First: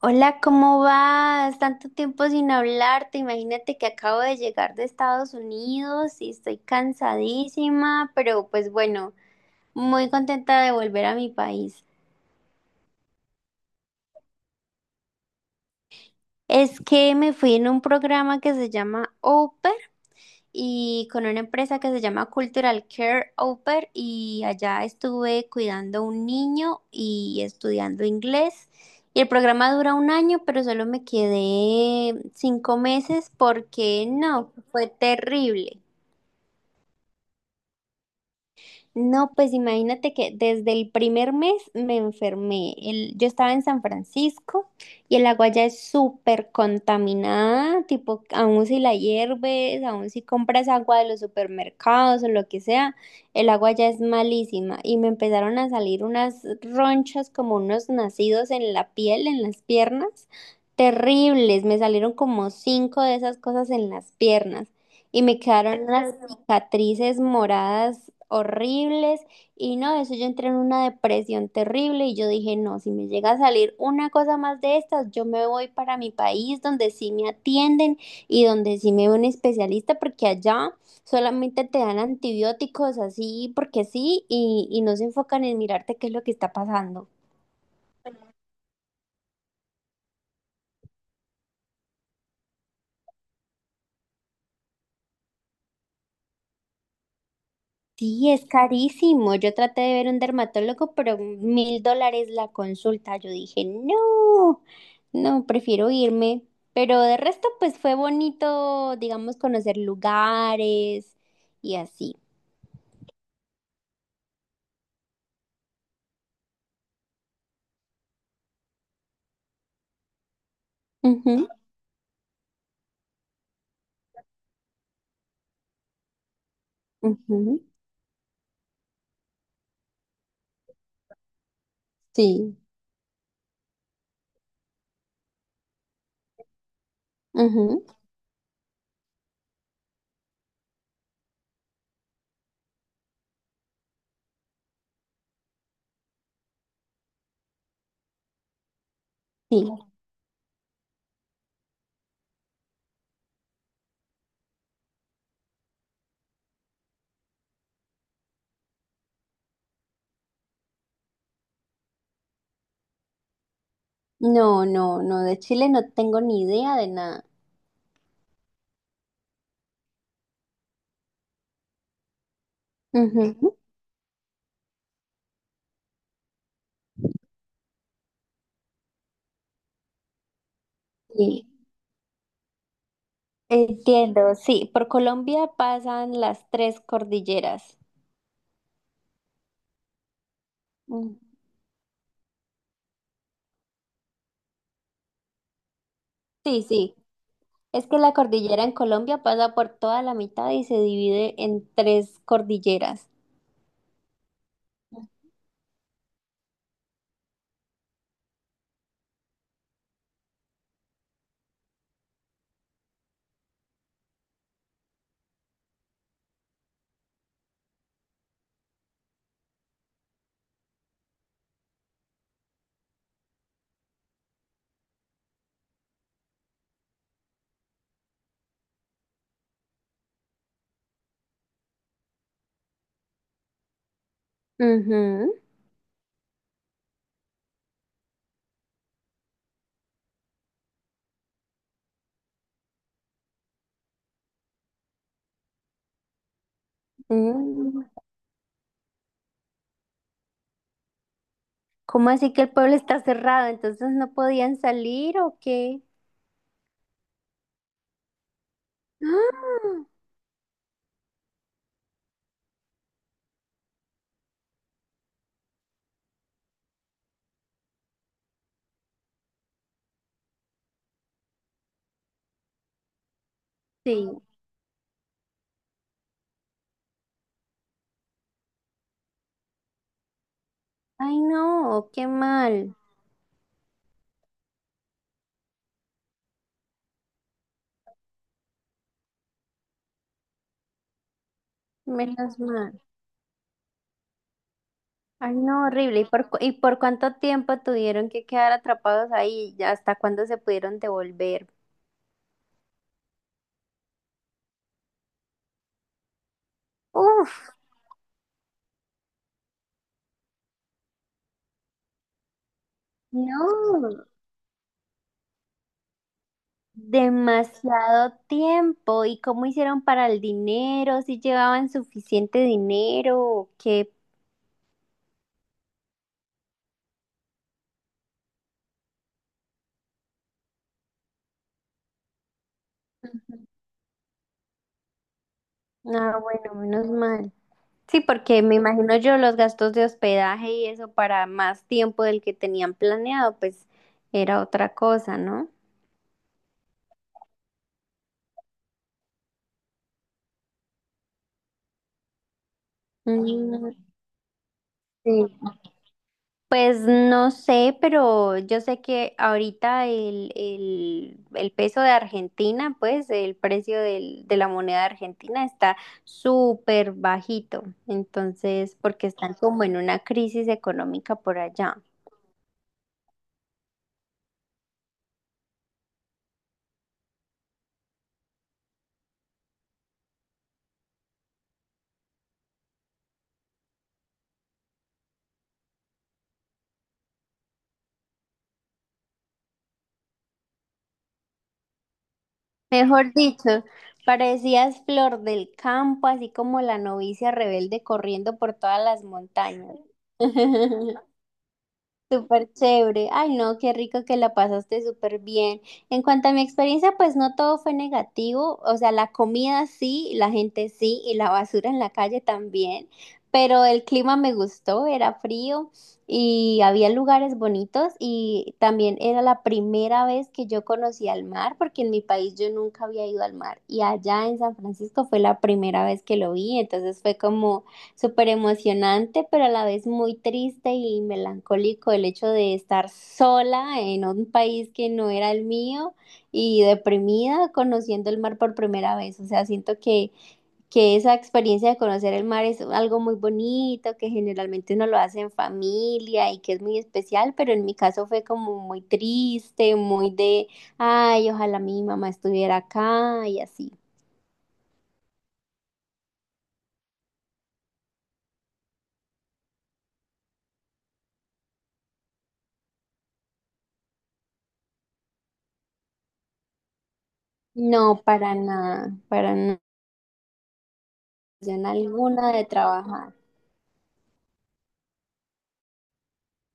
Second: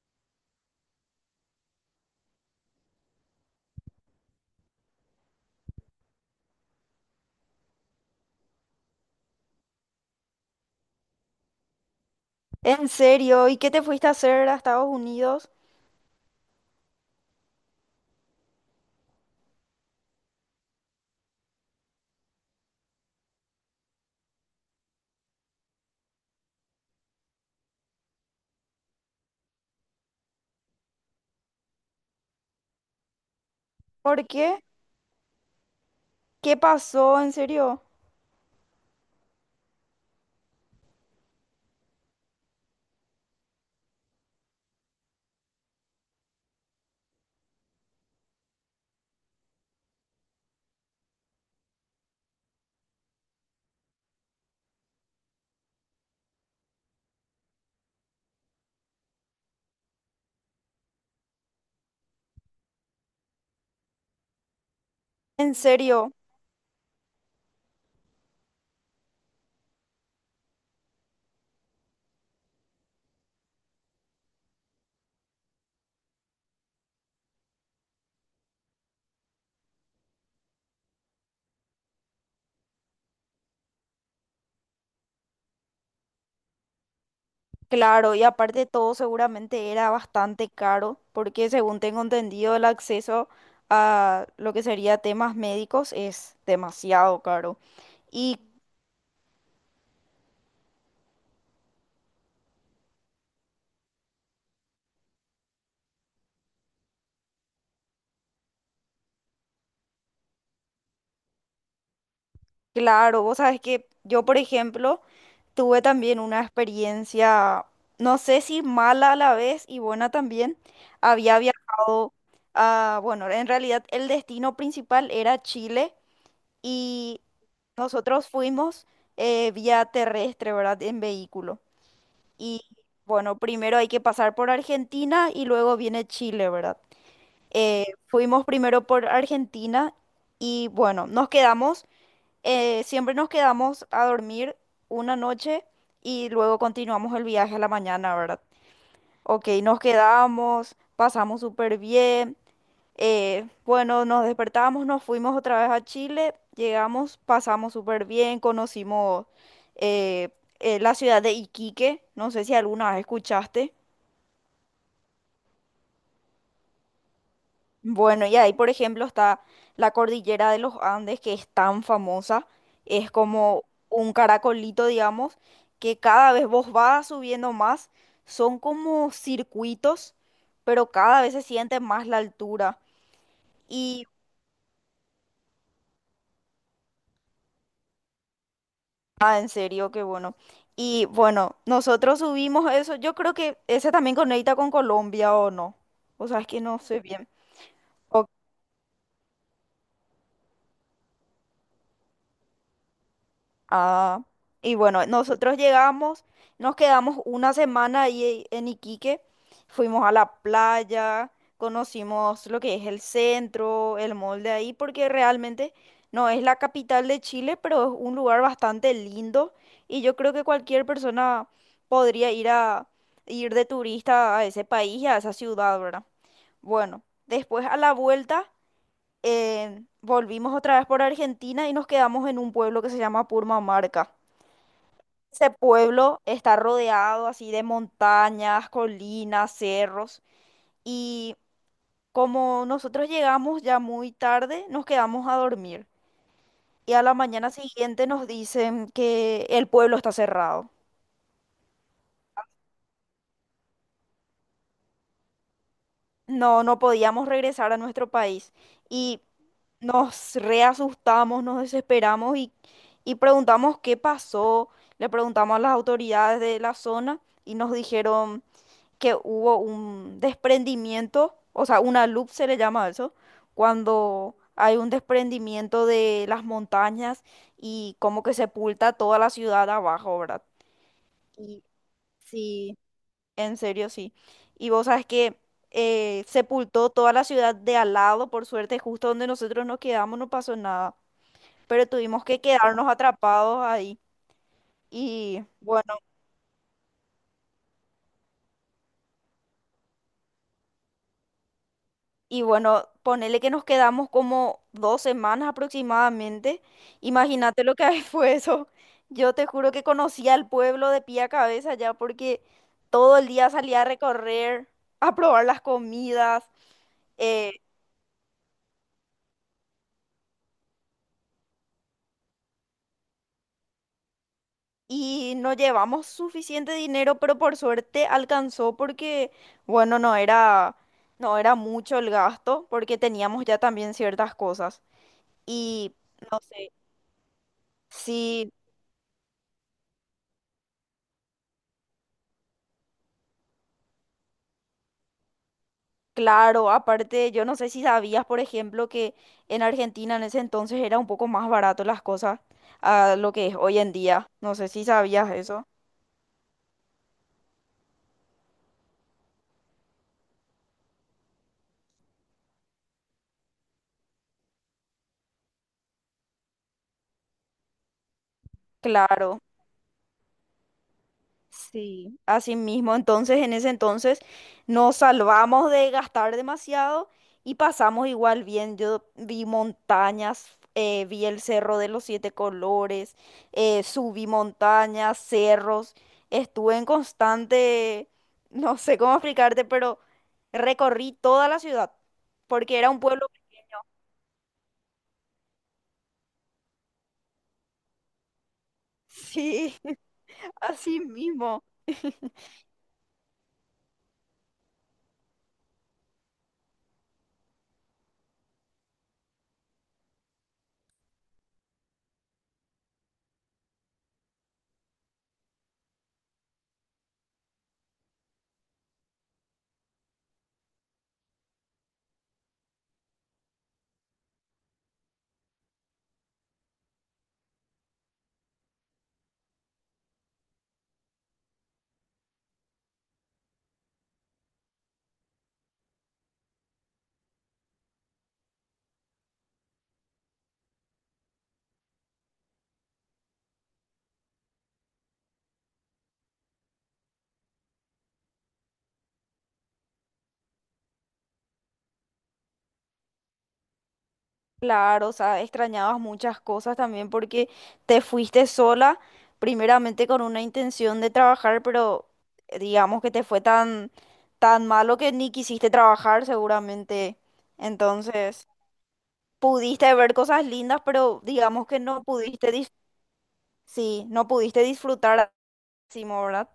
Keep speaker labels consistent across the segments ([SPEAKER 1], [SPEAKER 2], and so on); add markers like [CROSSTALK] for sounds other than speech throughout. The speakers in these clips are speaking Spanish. [SPEAKER 1] Hola, ¿cómo vas? Tanto tiempo sin hablarte. Imagínate que acabo de llegar de Estados Unidos y estoy cansadísima, pero pues bueno, muy contenta de volver a mi país.
[SPEAKER 2] ¿En serio? ¿Y qué te fuiste a hacer a Estados Unidos?
[SPEAKER 1] Es que me fui en un programa que se llama Open y con una empresa que se llama Cultural Care Oper y allá estuve cuidando a un niño y estudiando inglés. Y el programa dura un año, pero solo me quedé 5 meses porque
[SPEAKER 2] ¿Por
[SPEAKER 1] no,
[SPEAKER 2] qué?
[SPEAKER 1] fue terrible.
[SPEAKER 2] ¿Qué pasó? ¿En serio?
[SPEAKER 1] No, pues imagínate que desde el primer mes me enfermé. Yo estaba en San Francisco y el agua ya es súper contaminada, tipo, aun si la hierves, aun si compras agua de los supermercados o lo que sea, el agua ya es malísima. Y me empezaron a salir unas ronchas como unos nacidos en la piel, en las piernas, terribles. Me salieron como cinco de esas cosas en las piernas y me
[SPEAKER 2] ¿En
[SPEAKER 1] quedaron
[SPEAKER 2] serio?
[SPEAKER 1] unas cicatrices moradas horribles y no, eso yo entré en una depresión terrible y yo dije, no, si me llega a salir una cosa más de estas, yo me voy para mi país donde sí me atienden y donde sí me ve un especialista porque allá solamente te dan antibióticos así porque sí y no se enfocan en mirarte qué es lo que está pasando.
[SPEAKER 2] Claro, y aparte todo seguramente era bastante caro, porque según tengo entendido el acceso a lo que sería temas médicos es demasiado caro.
[SPEAKER 1] Sí,
[SPEAKER 2] ¿Y
[SPEAKER 1] es carísimo. Yo traté de ver un dermatólogo, pero $1.000 la consulta. Yo dije, no, no, prefiero irme. Pero de resto, pues fue bonito, digamos, conocer lugares y así.
[SPEAKER 2] claro, vos sabes que yo, por ejemplo, tuve también una experiencia, no sé si mala a la vez y buena también. Había
[SPEAKER 1] Ujú,
[SPEAKER 2] viajado a, bueno, en realidad el destino principal era Chile y
[SPEAKER 1] ujú,
[SPEAKER 2] nosotros fuimos vía terrestre, ¿verdad? En vehículo.
[SPEAKER 1] sí,
[SPEAKER 2] Y bueno, primero hay que pasar por Argentina y luego viene Chile, ¿verdad?
[SPEAKER 1] ujú,
[SPEAKER 2] Fuimos primero por Argentina y bueno, nos quedamos. Siempre nos quedamos a dormir una noche y luego continuamos el viaje a la mañana, ¿verdad? Ok, nos
[SPEAKER 1] sí.
[SPEAKER 2] quedamos, pasamos súper bien. Bueno, nos despertamos, nos fuimos otra vez a Chile, llegamos, pasamos súper bien, conocimos eh, la ciudad de Iquique, no sé si alguna vez escuchaste.
[SPEAKER 1] No, no, no, de Chile no tengo ni idea de nada.
[SPEAKER 2] Bueno, y ahí, por ejemplo, está la cordillera de los Andes, que es tan famosa. Es
[SPEAKER 1] Ujú,
[SPEAKER 2] como un caracolito, digamos, que cada vez vos vas subiendo más. Son como circuitos, pero cada vez se
[SPEAKER 1] sí,
[SPEAKER 2] siente más la altura. Y,
[SPEAKER 1] entiendo, sí. Por Colombia pasan las tres cordilleras.
[SPEAKER 2] ah, en serio, qué bueno. Y
[SPEAKER 1] Mm,
[SPEAKER 2] bueno, nosotros subimos eso. Yo creo que ese también conecta con Colombia, ¿o no? O sea, es que
[SPEAKER 1] sí,
[SPEAKER 2] no
[SPEAKER 1] sí.
[SPEAKER 2] sé bien.
[SPEAKER 1] Es que la
[SPEAKER 2] Ok.
[SPEAKER 1] cordillera en Colombia pasa por toda la mitad y se divide en tres cordilleras.
[SPEAKER 2] Ah, y bueno, nosotros llegamos, nos quedamos 1 semana ahí en Iquique, fuimos a la playa, conocimos lo que es el centro, el mall de ahí, porque realmente no es la capital de Chile, pero es un lugar bastante lindo y yo creo que cualquier persona podría ir a ir de turista a ese país y a esa ciudad, ¿verdad? Bueno, después a la vuelta volvimos otra vez por Argentina y nos quedamos en un pueblo que se llama Purmamarca.
[SPEAKER 1] Ujú.
[SPEAKER 2] Ese pueblo está rodeado así de montañas, colinas, cerros y como nosotros llegamos ya muy tarde, nos quedamos a dormir y a la mañana
[SPEAKER 1] Mm.
[SPEAKER 2] siguiente nos dicen que el pueblo está cerrado.
[SPEAKER 1] ¿Cómo así que el pueblo está cerrado? ¿Entonces no podían salir o qué?
[SPEAKER 2] No, no podíamos regresar a nuestro país y
[SPEAKER 1] ¡Ah!
[SPEAKER 2] nos reasustamos, nos desesperamos y preguntamos qué pasó. Le preguntamos a las autoridades de la zona y nos dijeron que hubo un desprendimiento, o sea, una loop se le llama a eso,
[SPEAKER 1] Sí.
[SPEAKER 2] cuando hay un desprendimiento de las montañas y como que sepulta toda la ciudad abajo, ¿verdad?
[SPEAKER 1] Ay,
[SPEAKER 2] Y
[SPEAKER 1] no, qué mal.
[SPEAKER 2] sí, en serio, sí. Y vos sabes que sepultó toda la ciudad de al lado, por suerte, justo donde nosotros nos quedamos no pasó nada, pero tuvimos
[SPEAKER 1] Menos
[SPEAKER 2] que
[SPEAKER 1] mal.
[SPEAKER 2] quedarnos atrapados ahí.
[SPEAKER 1] Ay,
[SPEAKER 2] Y
[SPEAKER 1] no,
[SPEAKER 2] bueno.
[SPEAKER 1] horrible. ¿Y por, y por cuánto tiempo tuvieron que quedar atrapados ahí? ¿Y ¿Hasta cuándo se pudieron devolver?
[SPEAKER 2] Y bueno, ponele que nos quedamos como 2 semanas aproximadamente.
[SPEAKER 1] Uf,
[SPEAKER 2] Imagínate lo que ahí [LAUGHS] fue eso. Yo te juro que conocía el pueblo de pie a cabeza ya porque todo el día salía a
[SPEAKER 1] no.
[SPEAKER 2] recorrer, a probar las comidas. eh,
[SPEAKER 1] Demasiado tiempo. ¿Y cómo hicieron para el dinero? ¿Si llevaban suficiente dinero? ¿O qué?
[SPEAKER 2] y no llevamos suficiente dinero, pero por suerte alcanzó porque, bueno, no era mucho el gasto porque teníamos ya también ciertas cosas. Y
[SPEAKER 1] Ah,
[SPEAKER 2] no
[SPEAKER 1] bueno,
[SPEAKER 2] sé.
[SPEAKER 1] menos mal. Sí, porque
[SPEAKER 2] Sí,
[SPEAKER 1] me imagino yo los gastos de hospedaje y eso para más tiempo del que tenían planeado, pues era otra cosa, ¿no?
[SPEAKER 2] claro, aparte, yo no sé si sabías, por ejemplo, que en Argentina en ese entonces era un poco más barato las cosas a lo que es
[SPEAKER 1] Mm,
[SPEAKER 2] hoy en día. No sé si sabías
[SPEAKER 1] sí.
[SPEAKER 2] eso.
[SPEAKER 1] Pues no sé, pero yo sé que ahorita el peso de Argentina, pues el precio de la moneda argentina está súper bajito, entonces, porque están
[SPEAKER 2] Claro.
[SPEAKER 1] como en una crisis económica por allá.
[SPEAKER 2] Sí, así mismo. Entonces, en ese entonces nos salvamos de gastar demasiado y pasamos igual bien. Yo vi montañas, vi el Cerro de los Siete Colores, subí montañas, cerros. Estuve en constante, [LAUGHS] no sé cómo explicarte, pero recorrí toda la ciudad porque era un
[SPEAKER 1] Mejor
[SPEAKER 2] pueblo.
[SPEAKER 1] dicho, parecías flor del campo, así como la novicia rebelde corriendo por todas las
[SPEAKER 2] [LAUGHS] Sí,
[SPEAKER 1] montañas.
[SPEAKER 2] así
[SPEAKER 1] [LAUGHS]
[SPEAKER 2] mismo.
[SPEAKER 1] Súper chévere. Ay, no, qué rico que la pasaste súper bien. En cuanto a mi experiencia, pues no todo fue negativo. O sea, la comida sí, la gente sí, y la basura en la calle también. Pero el clima me gustó, era frío y había lugares bonitos y también era la primera vez que yo conocía el mar, porque en mi país yo nunca había ido al mar y allá en San Francisco fue la primera vez que lo vi, entonces fue como súper emocionante, pero a la vez muy triste y melancólico el hecho de estar sola en un país que no era el mío y deprimida conociendo el mar por primera vez. O sea, siento que esa experiencia de conocer el mar es algo muy bonito, que generalmente uno lo hace en familia y que es muy especial, pero en mi caso fue como muy triste, muy de, ay, ojalá mi mamá estuviera acá y así.
[SPEAKER 2] Claro, o sea, extrañabas muchas cosas también porque te fuiste sola, primeramente con una intención de trabajar, pero digamos que te fue tan, tan malo que ni quisiste trabajar seguramente.
[SPEAKER 1] No,
[SPEAKER 2] Entonces,
[SPEAKER 1] para nada,
[SPEAKER 2] pudiste ver cosas lindas, pero digamos que
[SPEAKER 1] alguna de trabajar.
[SPEAKER 2] sí, no pudiste disfrutar al máximo, ¿verdad?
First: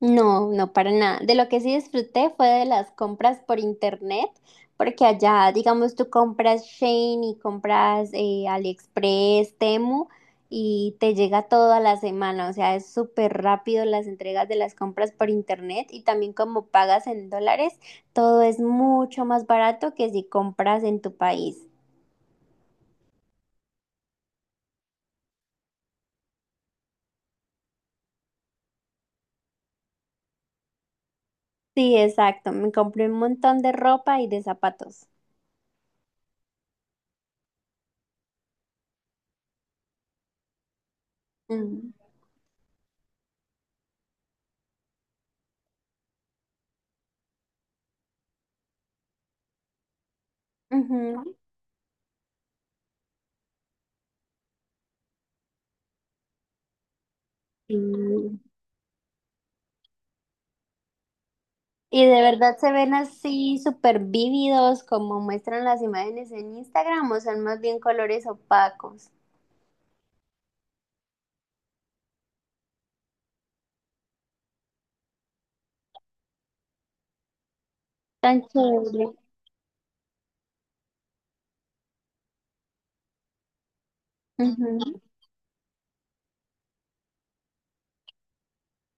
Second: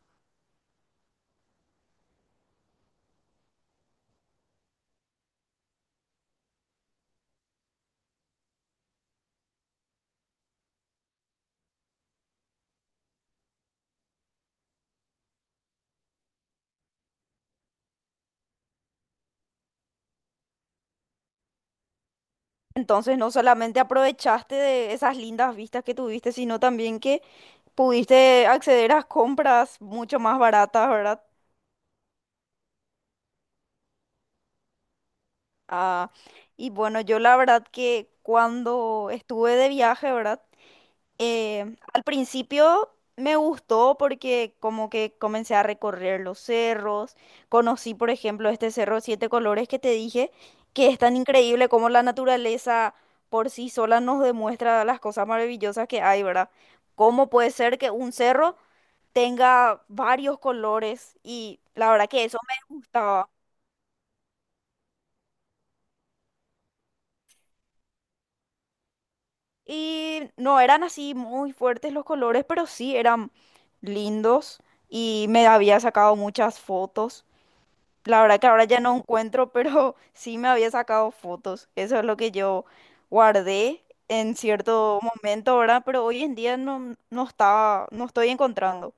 [SPEAKER 1] No, no, para nada. De lo que sí disfruté fue de las compras por internet, porque allá, digamos, tú compras Shein y compras AliExpress, Temu y te llega todo a la semana. O sea, es súper rápido las entregas de las compras por internet y también como pagas en dólares, todo es mucho más barato que si compras en tu país.
[SPEAKER 2] Entonces, no solamente aprovechaste de esas lindas vistas que tuviste, sino también que pudiste acceder a compras mucho más baratas, ¿verdad?
[SPEAKER 1] Sí, exacto. Me compré un montón de ropa y de zapatos.
[SPEAKER 2] Ah, y bueno, yo la verdad que cuando estuve de viaje, ¿verdad?
[SPEAKER 1] Mm,
[SPEAKER 2] Al principio me gustó porque como que comencé a recorrer los cerros, conocí por ejemplo este cerro Siete Colores que te dije, que es tan
[SPEAKER 1] ujú.
[SPEAKER 2] increíble como la naturaleza por sí sola nos demuestra las cosas maravillosas que hay, ¿verdad? ¿Cómo puede
[SPEAKER 1] Sí.
[SPEAKER 2] ser que un cerro tenga varios colores? Y la
[SPEAKER 1] Y
[SPEAKER 2] verdad
[SPEAKER 1] de
[SPEAKER 2] que eso
[SPEAKER 1] verdad se
[SPEAKER 2] me
[SPEAKER 1] ven
[SPEAKER 2] gustaba.
[SPEAKER 1] así súper vívidos como muestran las imágenes en Instagram o son más bien colores opacos.
[SPEAKER 2] Y no eran así muy fuertes los colores, pero sí eran lindos y me había sacado muchas fotos. La verdad
[SPEAKER 1] Tan
[SPEAKER 2] que ahora ya no
[SPEAKER 1] chévere.
[SPEAKER 2] encuentro, pero [LAUGHS] sí me había sacado fotos. Eso es lo que yo guardé en
[SPEAKER 1] Ujú.
[SPEAKER 2] cierto momento, ¿verdad? Pero hoy en día no estaba, no estoy encontrando.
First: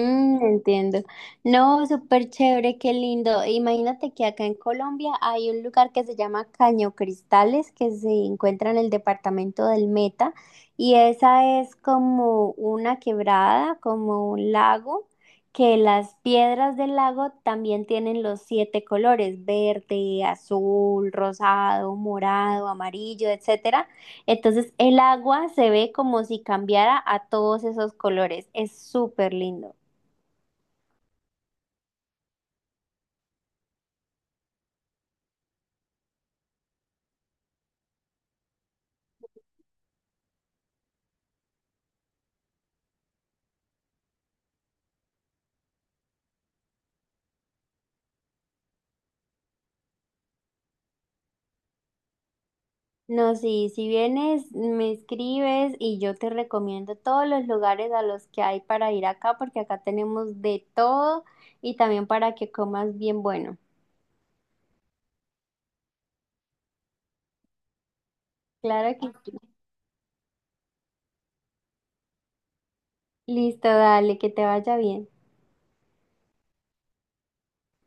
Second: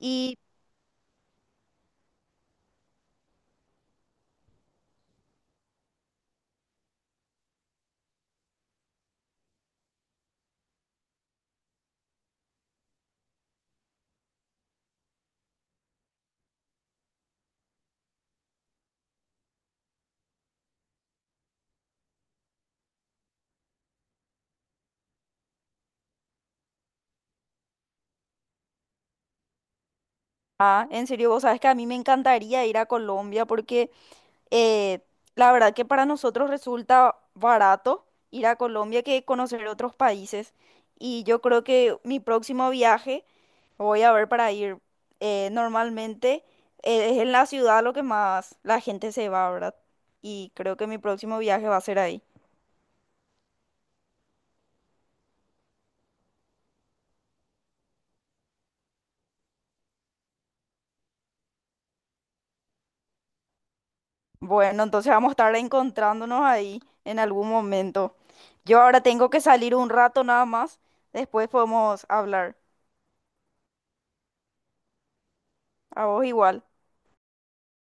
[SPEAKER 2] Y,
[SPEAKER 1] entiendo. No, súper chévere, qué lindo. Imagínate que acá en Colombia hay un lugar que se llama Caño Cristales, que se encuentra en el departamento del Meta, y esa es como una quebrada, como un lago, que las piedras del lago también tienen los siete colores, verde, azul, rosado, morado, amarillo, etcétera. Entonces el agua se ve como si cambiara a todos esos colores. Es súper lindo.
[SPEAKER 2] ah, en serio, vos sabes que a mí me encantaría ir a Colombia porque Eh, la verdad que para nosotros resulta barato ir a Colombia que conocer otros países. Y yo creo que mi próximo viaje voy a ver para ir normalmente es en la ciudad lo que más la gente se va, ¿verdad? Y creo que mi próximo viaje va a ser ahí.
[SPEAKER 1] No, sí, si vienes, me escribes y yo te recomiendo todos los lugares a los que hay para ir acá, porque acá tenemos de todo y también para que comas bien bueno.
[SPEAKER 2] Bueno, entonces vamos a estar encontrándonos ahí en algún momento. Yo
[SPEAKER 1] Claro
[SPEAKER 2] ahora
[SPEAKER 1] que
[SPEAKER 2] tengo
[SPEAKER 1] sí.
[SPEAKER 2] que salir un rato nada más. Después podemos hablar.
[SPEAKER 1] Listo, dale, que te vaya bien.
[SPEAKER 2] A vos igual.